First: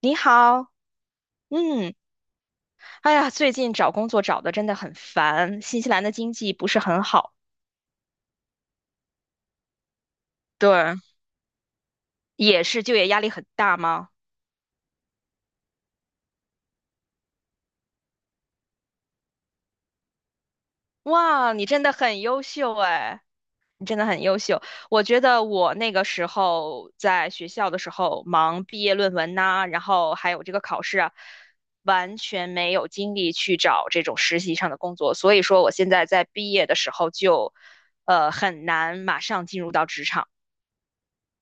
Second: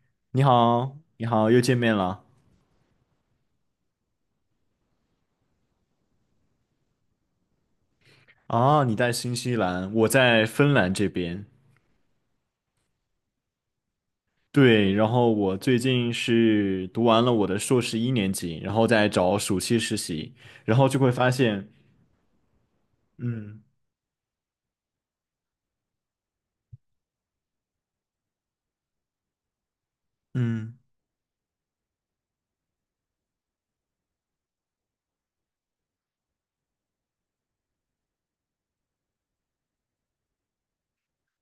你你好。好，你好，又见嗯，面了。哎呀，最近找工作找的真的很烦，新西兰的经济不是很好。啊，你在新西兰，我在芬兰对，这边。也是就业压力很大吗？对，然后我最近是读完了我的硕士一年级，然后在找暑期实习，然后就会发哇，你现，真的很优秀哎，嗯你真的很优秀。我觉得我那个时候在学校的时候忙毕业论文呐、然后还有这个嗯。考试啊，完全没有精力去找这种实习上的工作，所以说我现在在毕业的时候就，很难马上进入到职场。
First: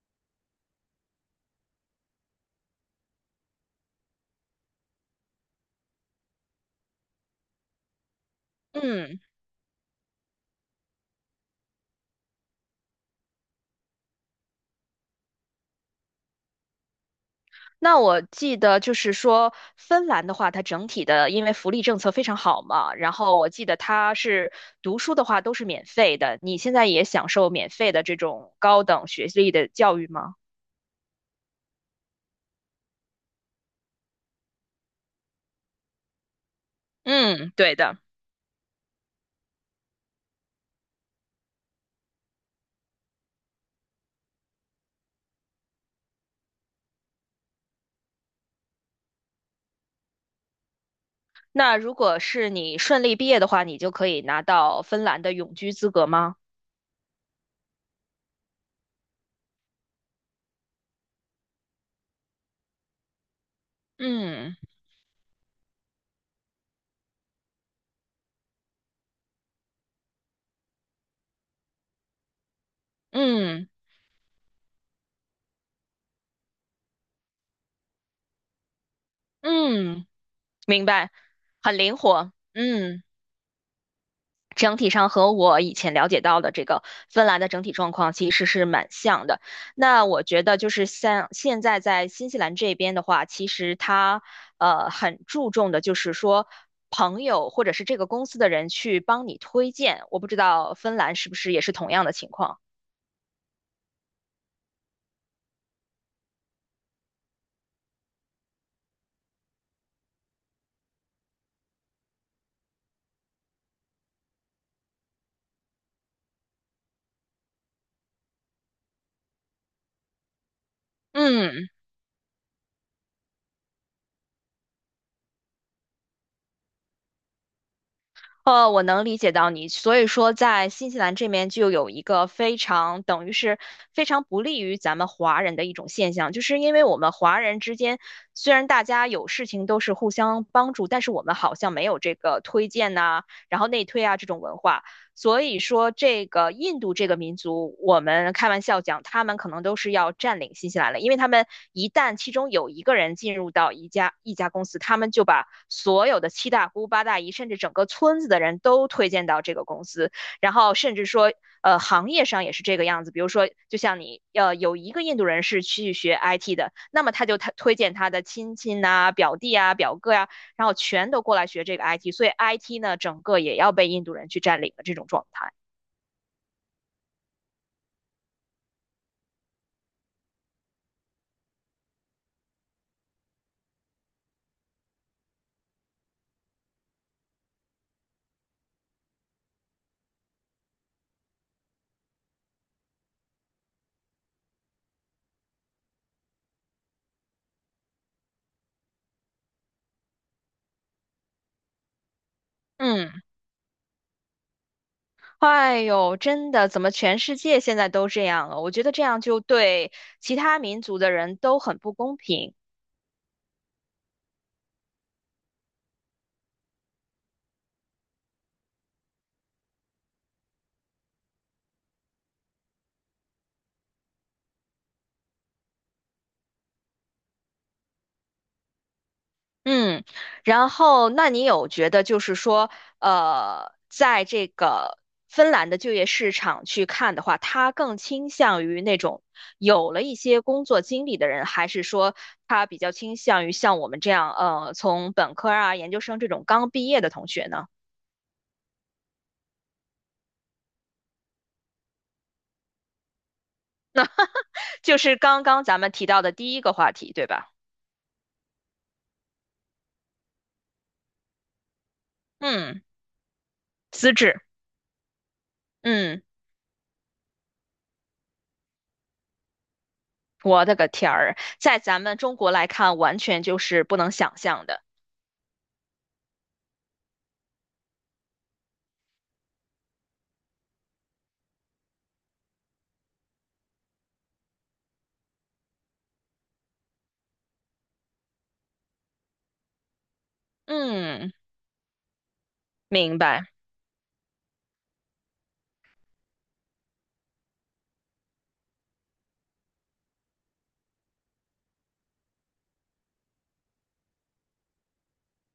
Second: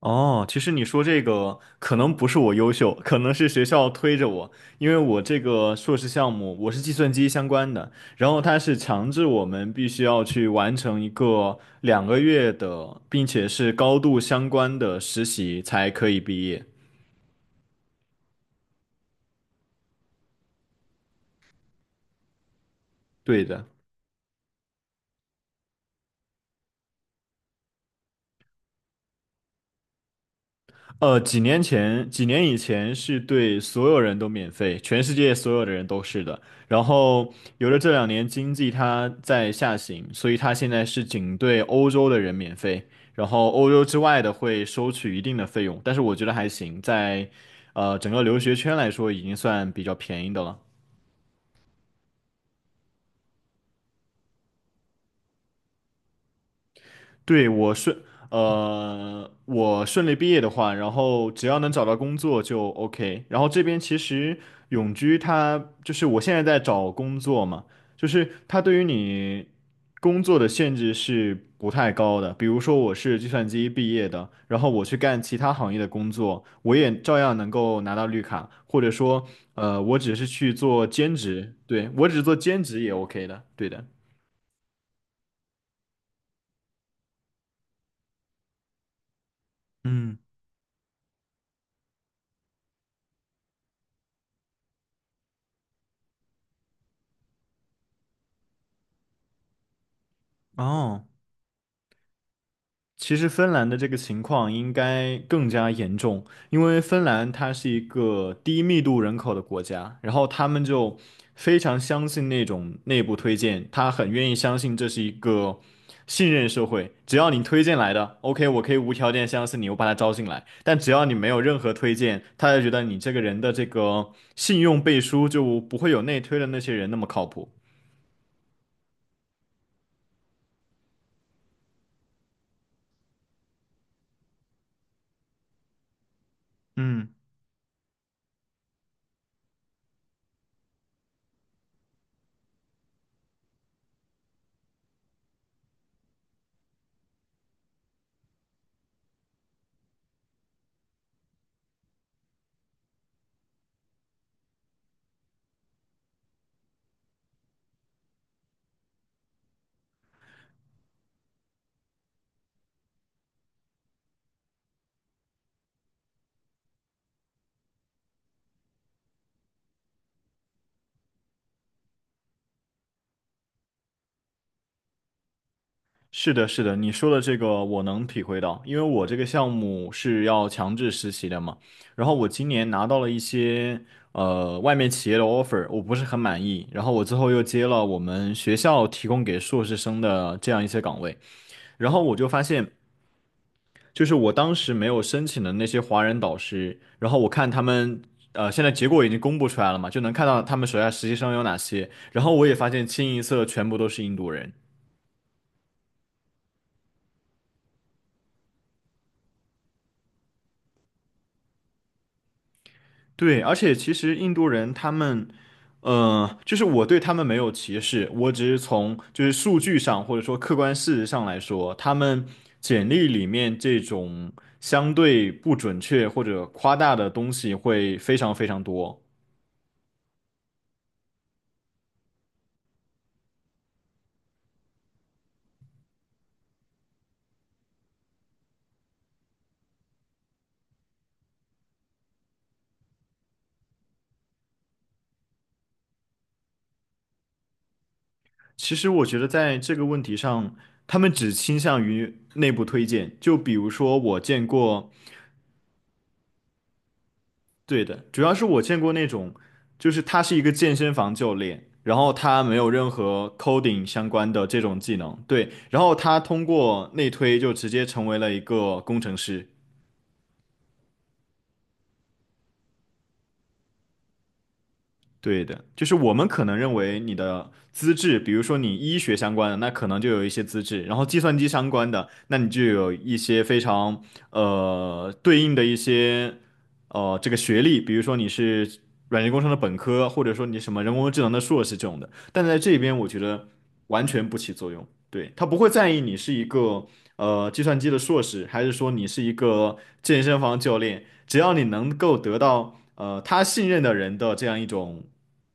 哦，其实你说这个可能不是我优秀，可能是学校推着我，因为我这个硕士项目我是计算机相关的，然后它是强嗯。制我们必须要去完成一个两个月的，并且是高度相关的实习才可以毕业。那我记得就是说，芬兰的话，它整体的因为福利政策非常好嘛，然后对我的。记得它是读书的话都是免费的，你现在也享受免费的这种高等学历的教育吗？几年前，几年以前是对所有人都免费，全世界所有的人都是的。然后，嗯，有对了这的。两年经济它在下行，所以它现在是仅对欧洲的人免费，然后欧洲之外的会收取一定的费用。但是我觉得还行，在整个留学圈来说，已经算比较便宜的了。那如果是你顺利毕业的话，你就可以拿到芬兰的永居资格吗？对，我顺利毕业的话，然后只要能找到工作就 OK。然后这边其实嗯永居它就是我现在在找工作嘛，就是它对于你工作的限制是不太高的。比如说我是计算机嗯毕业的，然后我去干其他行业的工作，我也照样能够拿到绿卡，或者说，我嗯，只是去明做白，兼职，很对，灵我只活。做兼职也 嗯。OK 的，对的。整体上和我以前了解到的这个芬兰的整体状况其实是蛮像的。那嗯，我觉得就是像现在在新西兰这边的话，其实它很注重的就是说朋友或者是这个公司的人去帮你推荐。我不知道芬哦。兰是不是也是同样的情况。其实芬兰的这个情况应该更加严重，因为芬兰它是一个低密度人口的国家，然后他们就非常相信那种内部推荐，他很愿意相信这是一个信任社会，只要你推荐来的，OK，我可以无条件相信你，我把他招进来，但只要你没有任嗯。何推荐，他就觉得你这个人的这个信用背书就不会有内推的那些人那么靠谱。我能理解到你，所以说在新西兰这边就有一个非常等于是非常不利于咱们华人的一种现象，就是因为我嗯。们华人之间虽然大家有事情都是互相帮助，但是我们好像没有这个推荐呐、然后内推啊这种文化，所以说这个印度这个民族，我们开玩笑讲，他们可能都是要占领新西兰了，因为他们一旦其中有一个人进入到一家公司，他们就把。所有的七大姑八大姨，甚至整个村子的人都推荐到这个公司，然后甚至说，行业上也是这个样子。比如说，就像你，有一个印度人是去学 IT 的，那么他推荐他的亲戚呐、表弟啊、表哥呀、然后全都过来学这个 IT。所以 IT 呢，整个也要被印度人去占领的这种状态。是的，是的，你说的这个我能体会到，因为我这个项目是要强制实习的嘛。然后我今年拿到了一些外面企业的 offer，我不是很满意。然后我最后又接了我们学校提供给硕士生的这样一些岗位。然后我就发现，就是我当时没有申请的那些华人导师，然后我看他们现在结果已经公布出来了嘛，就能看到他们手下实习生有哪些。然后我也发现清一嗯，色全部都是印度人。哎呦，真的，怎么全世界现在都这样了？我觉得这样就对其他民族的人都很不公平。对，而且其实印度人他们，就是我对他们没有歧视，我只是从就是数据上或者说客观事实上来说，他们简历里面这种相对不准确或者夸大的东西会非常非常多。嗯。然后那你有觉得就是说，在这个芬兰的就业市场去看的话，他更倾向于那种有了一些工作经历的人，还是说他比较倾向于像我们这样，从本科啊、研究生这种刚毕业的同学呢？其实我觉得在这个问题上，他们只倾向于内部推荐，就比如说我见过。就是刚刚咱们提到的第一个话题，对吧？对的，主要是我见过那种，就是他是一个健身房教练，然后他没有嗯，任何 coding 相资关质，的这种技能，对，然后他嗯，通过内推就直接成为了一个工程师。我的个天儿，在咱们中国来看，完全就是不能想象的。对的，就是我们可能认为你的资质，比如说你医学相关的，那可能就有一些资质，然后计算机相关的，那你就有一些非常对应的一些这个学历，比如说你是软件工程的本科，或者说你什么人工智能嗯，的硕士这种的，但在这边我明觉白。得完全不起作用，对，他不会在意你是一个。计算机的硕士，还是说你是一个健身房教练，只要你能够得到他信任的人的这样一种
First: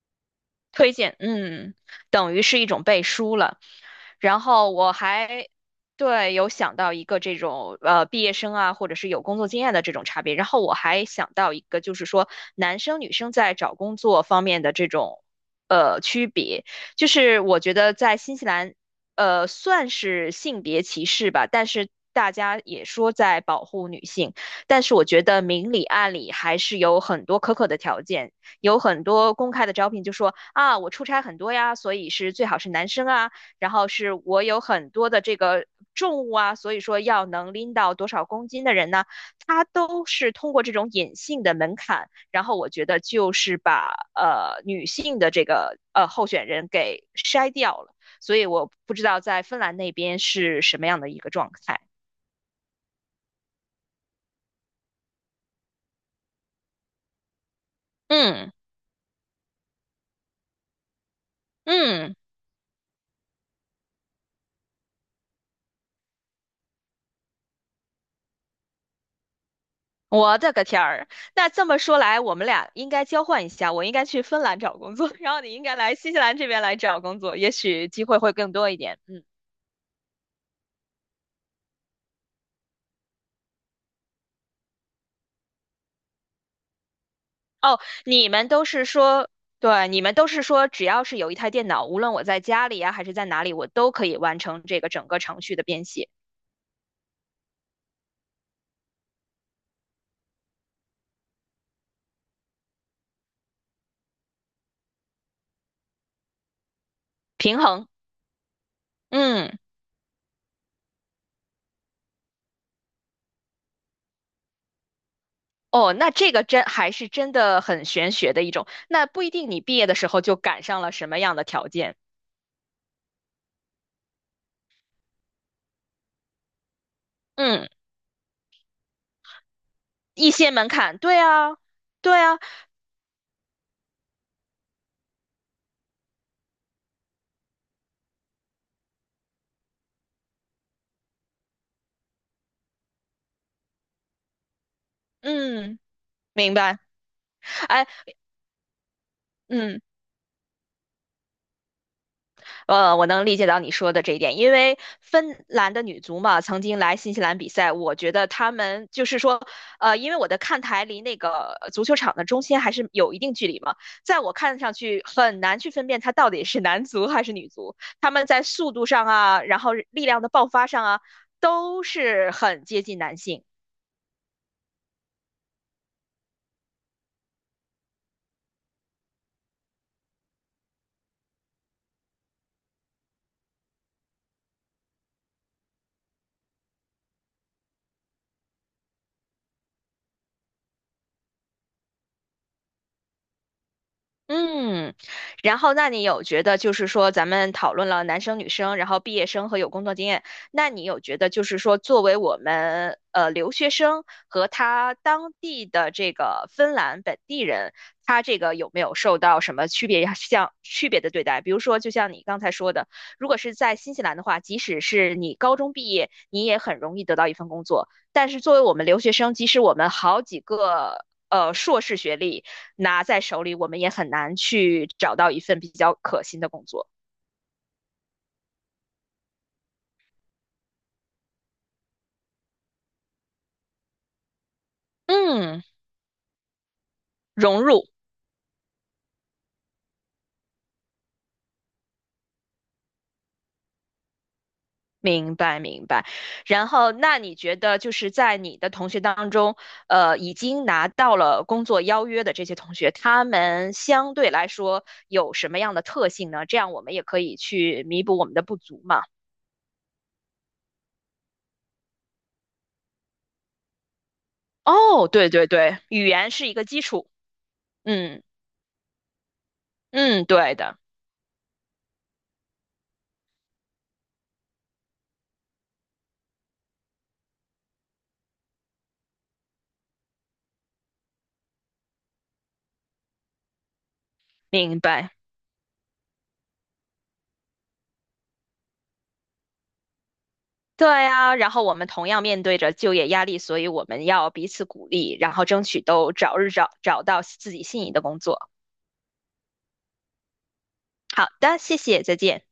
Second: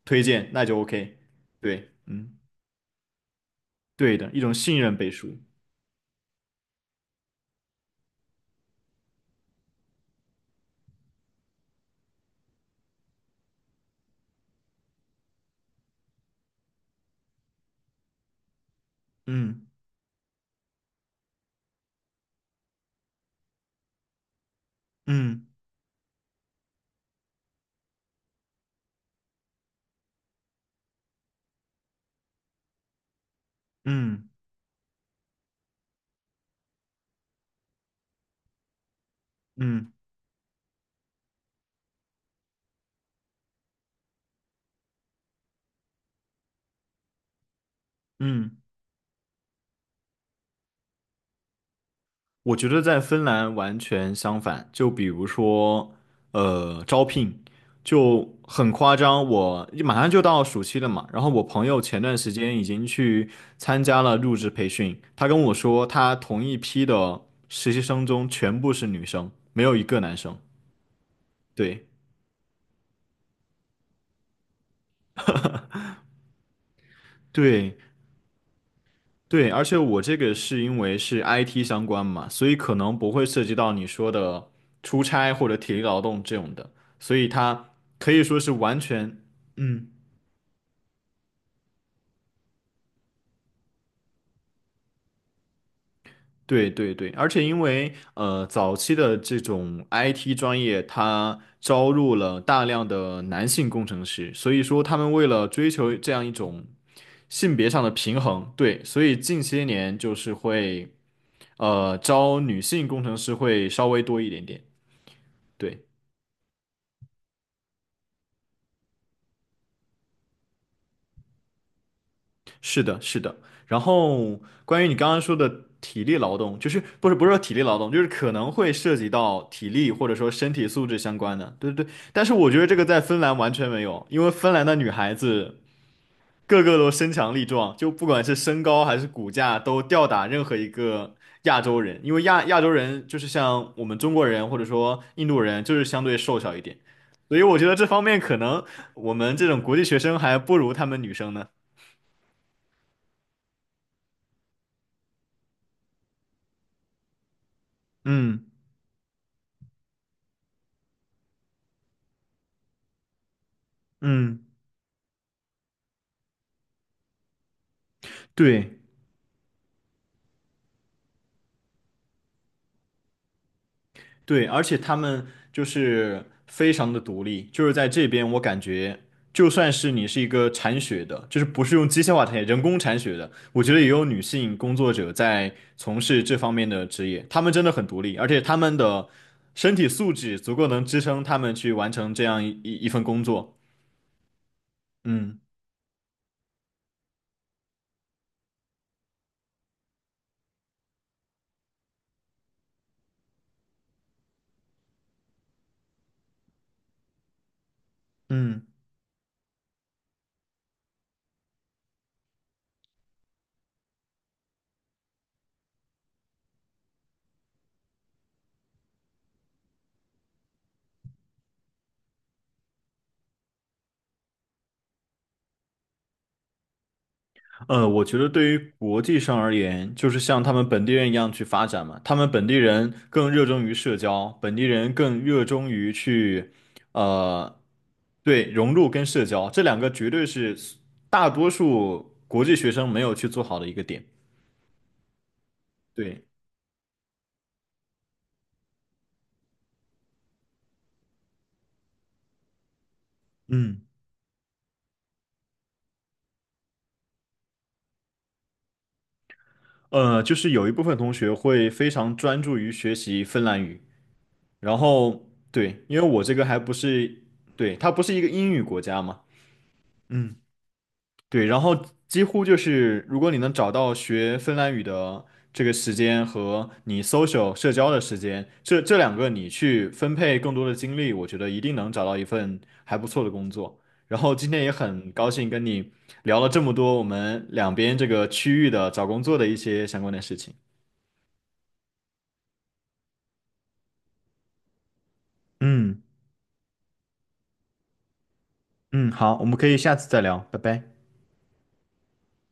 推荐，那就 推荐。OK。嗯，对，等嗯，于是一种背书了。对的，一然种后信我任背书。还对有想到一个这种毕业生啊，或者是有工作经验的这种差别。然后我还想到一个，就是说男生女生在找工作方面的这种区别，就是我觉得在新西兰嗯算是性别歧视吧，但是。大家也说在保护女性，但是我觉得嗯明里暗里还是有很多苛刻的条件，有很多公开的招聘就说啊，我出差很多呀，所以是最好是男生啊，然后是嗯我有很多的这个重物啊，所以说要能拎到多少公斤的人呢？他嗯嗯。都是通过这种隐性的门槛，然后我觉得就是把女性的这个候选人给筛掉了，所以嗯我不知道在芬兰那边是什么样的一个状态。我觉得在芬兰完全相反，就比如说，招聘就嗯很夸张。我马上就到暑期了嘛，然后我朋友前嗯，段时间已经去参加了入职培训，他跟我说，他同一批的实习生中全部是女生，没有一个男生。我的个天儿！那这么对说来，我们俩应该交换一下，我应该去芬兰找工作，然后你应该来新西兰这边来找工作，也对，许机会会更多一点。嗯。对，而且我这个是因为是 IT 相关嘛，所以可能不会涉及到你说的出差或者体力劳动这种的，所以它哦，可以你说们是都完是全，说，嗯，对，你们都是说，只要是有一台电脑，无论我在家里呀、还是在哪里，我都可以完成这个整个程序的编写对对对，而且因为早期的这种 IT 专业，它招入了大量的男性工程师，所以说他们为了追求这样一种性平别上衡。的平衡，对，所以近嗯。些年就是会招女性工程师会稍微多一点点，对。哦，那这个真还是真的很玄学的一种。那不一定你毕业的时候就赶上了什么样的条件，是的，是的。然后关于你刚刚说的体力劳动，不是说体力嗯，劳动，就是可能会涉及到体力或者说一身些体门素质槛，相对关的，啊，对对对。对但是啊，我觉得这个在芬兰完全没有，因为芬兰的女孩子个个都身强力壮，就不管是身高还是骨架都吊打任何一个亚洲人，因为亚洲人就是像我们中国人或者说印度人，就嗯，是相对瘦明小一点，白。所以我觉得这哎，方面可能我们这种国嗯。际学生还不如他们女生呢。我能理解到你说的这一点，因为芬兰的女足嘛，曾经来新西兰比赛，我觉得嗯她们就是说，因为我的看台离那个足球场的中心还是有一定距离嘛，在我嗯。看上去很难去分辨它到底是男足还是女足，他们在对速度上啊，然后力量的爆发上啊，都是很接近男性。对，而且他们就是非常的独立，就是在这边我感觉，就算是你是一个铲雪的，就是不是用机械化铲雪人工铲雪的，我觉得也有女性工作者在从事这方面的职业，他们真的很独立，而且他们的身体素质足够能支撑他们去完成这样一份工作。嗯。嗯然后那你有觉得就是说咱们讨论了男生女生，然后毕业生和有工作经验，那你有觉得就是说作为我们留学生和他当地的这个芬兰本地人，他这个嗯。有没有受到什么区别像区别的对待？比如说，就像你刚才说的，如果是在新西兰的话，即使是你高中毕业，你也很容易得到一份工作，但是作为我们留学生，即使我们好几个。硕士学历，拿在手里，我们也很难去找到一份比较可心的工作。我觉得对于国际上而言，就是像他们本地人一样去发展嘛。他们本地人更热衷于社交，本地人更热嗯，衷于去，呃，融入。对，融入跟社交，这两个绝对是大多数国际学生没有去做好的一个点。明白明白。对，然后，那你觉得就是在你的同学当中，已经拿到了工作邀约的这些同学，他们嗯，相对来说有什么样的特性呢？这样我们也可以去弥补我们的不足嘛。就是有一部分同学会非常专注于学习芬兰语，然哦，后对对对，对，因为语我言这个是一还个不基础。是，对，它不是一嗯个英语国家嘛。嗯，嗯。对的，对，然后几乎就是，如果你能找到学芬兰语的这个时间和你 social 社交的时间，这两个你去分配更多的精力，我觉得一定能找到一份还不错的工作。然后今天也明很白。高兴跟你聊了这么多我们两边这个区域的找工作的一些相关的事情。对啊，然后我们同样面对着就业压力，所以我们要彼此鼓励，然后争取嗯都早日找到自己心仪的工作。嗯，好，我们可以下次再聊，拜拜。好的，谢谢，再见。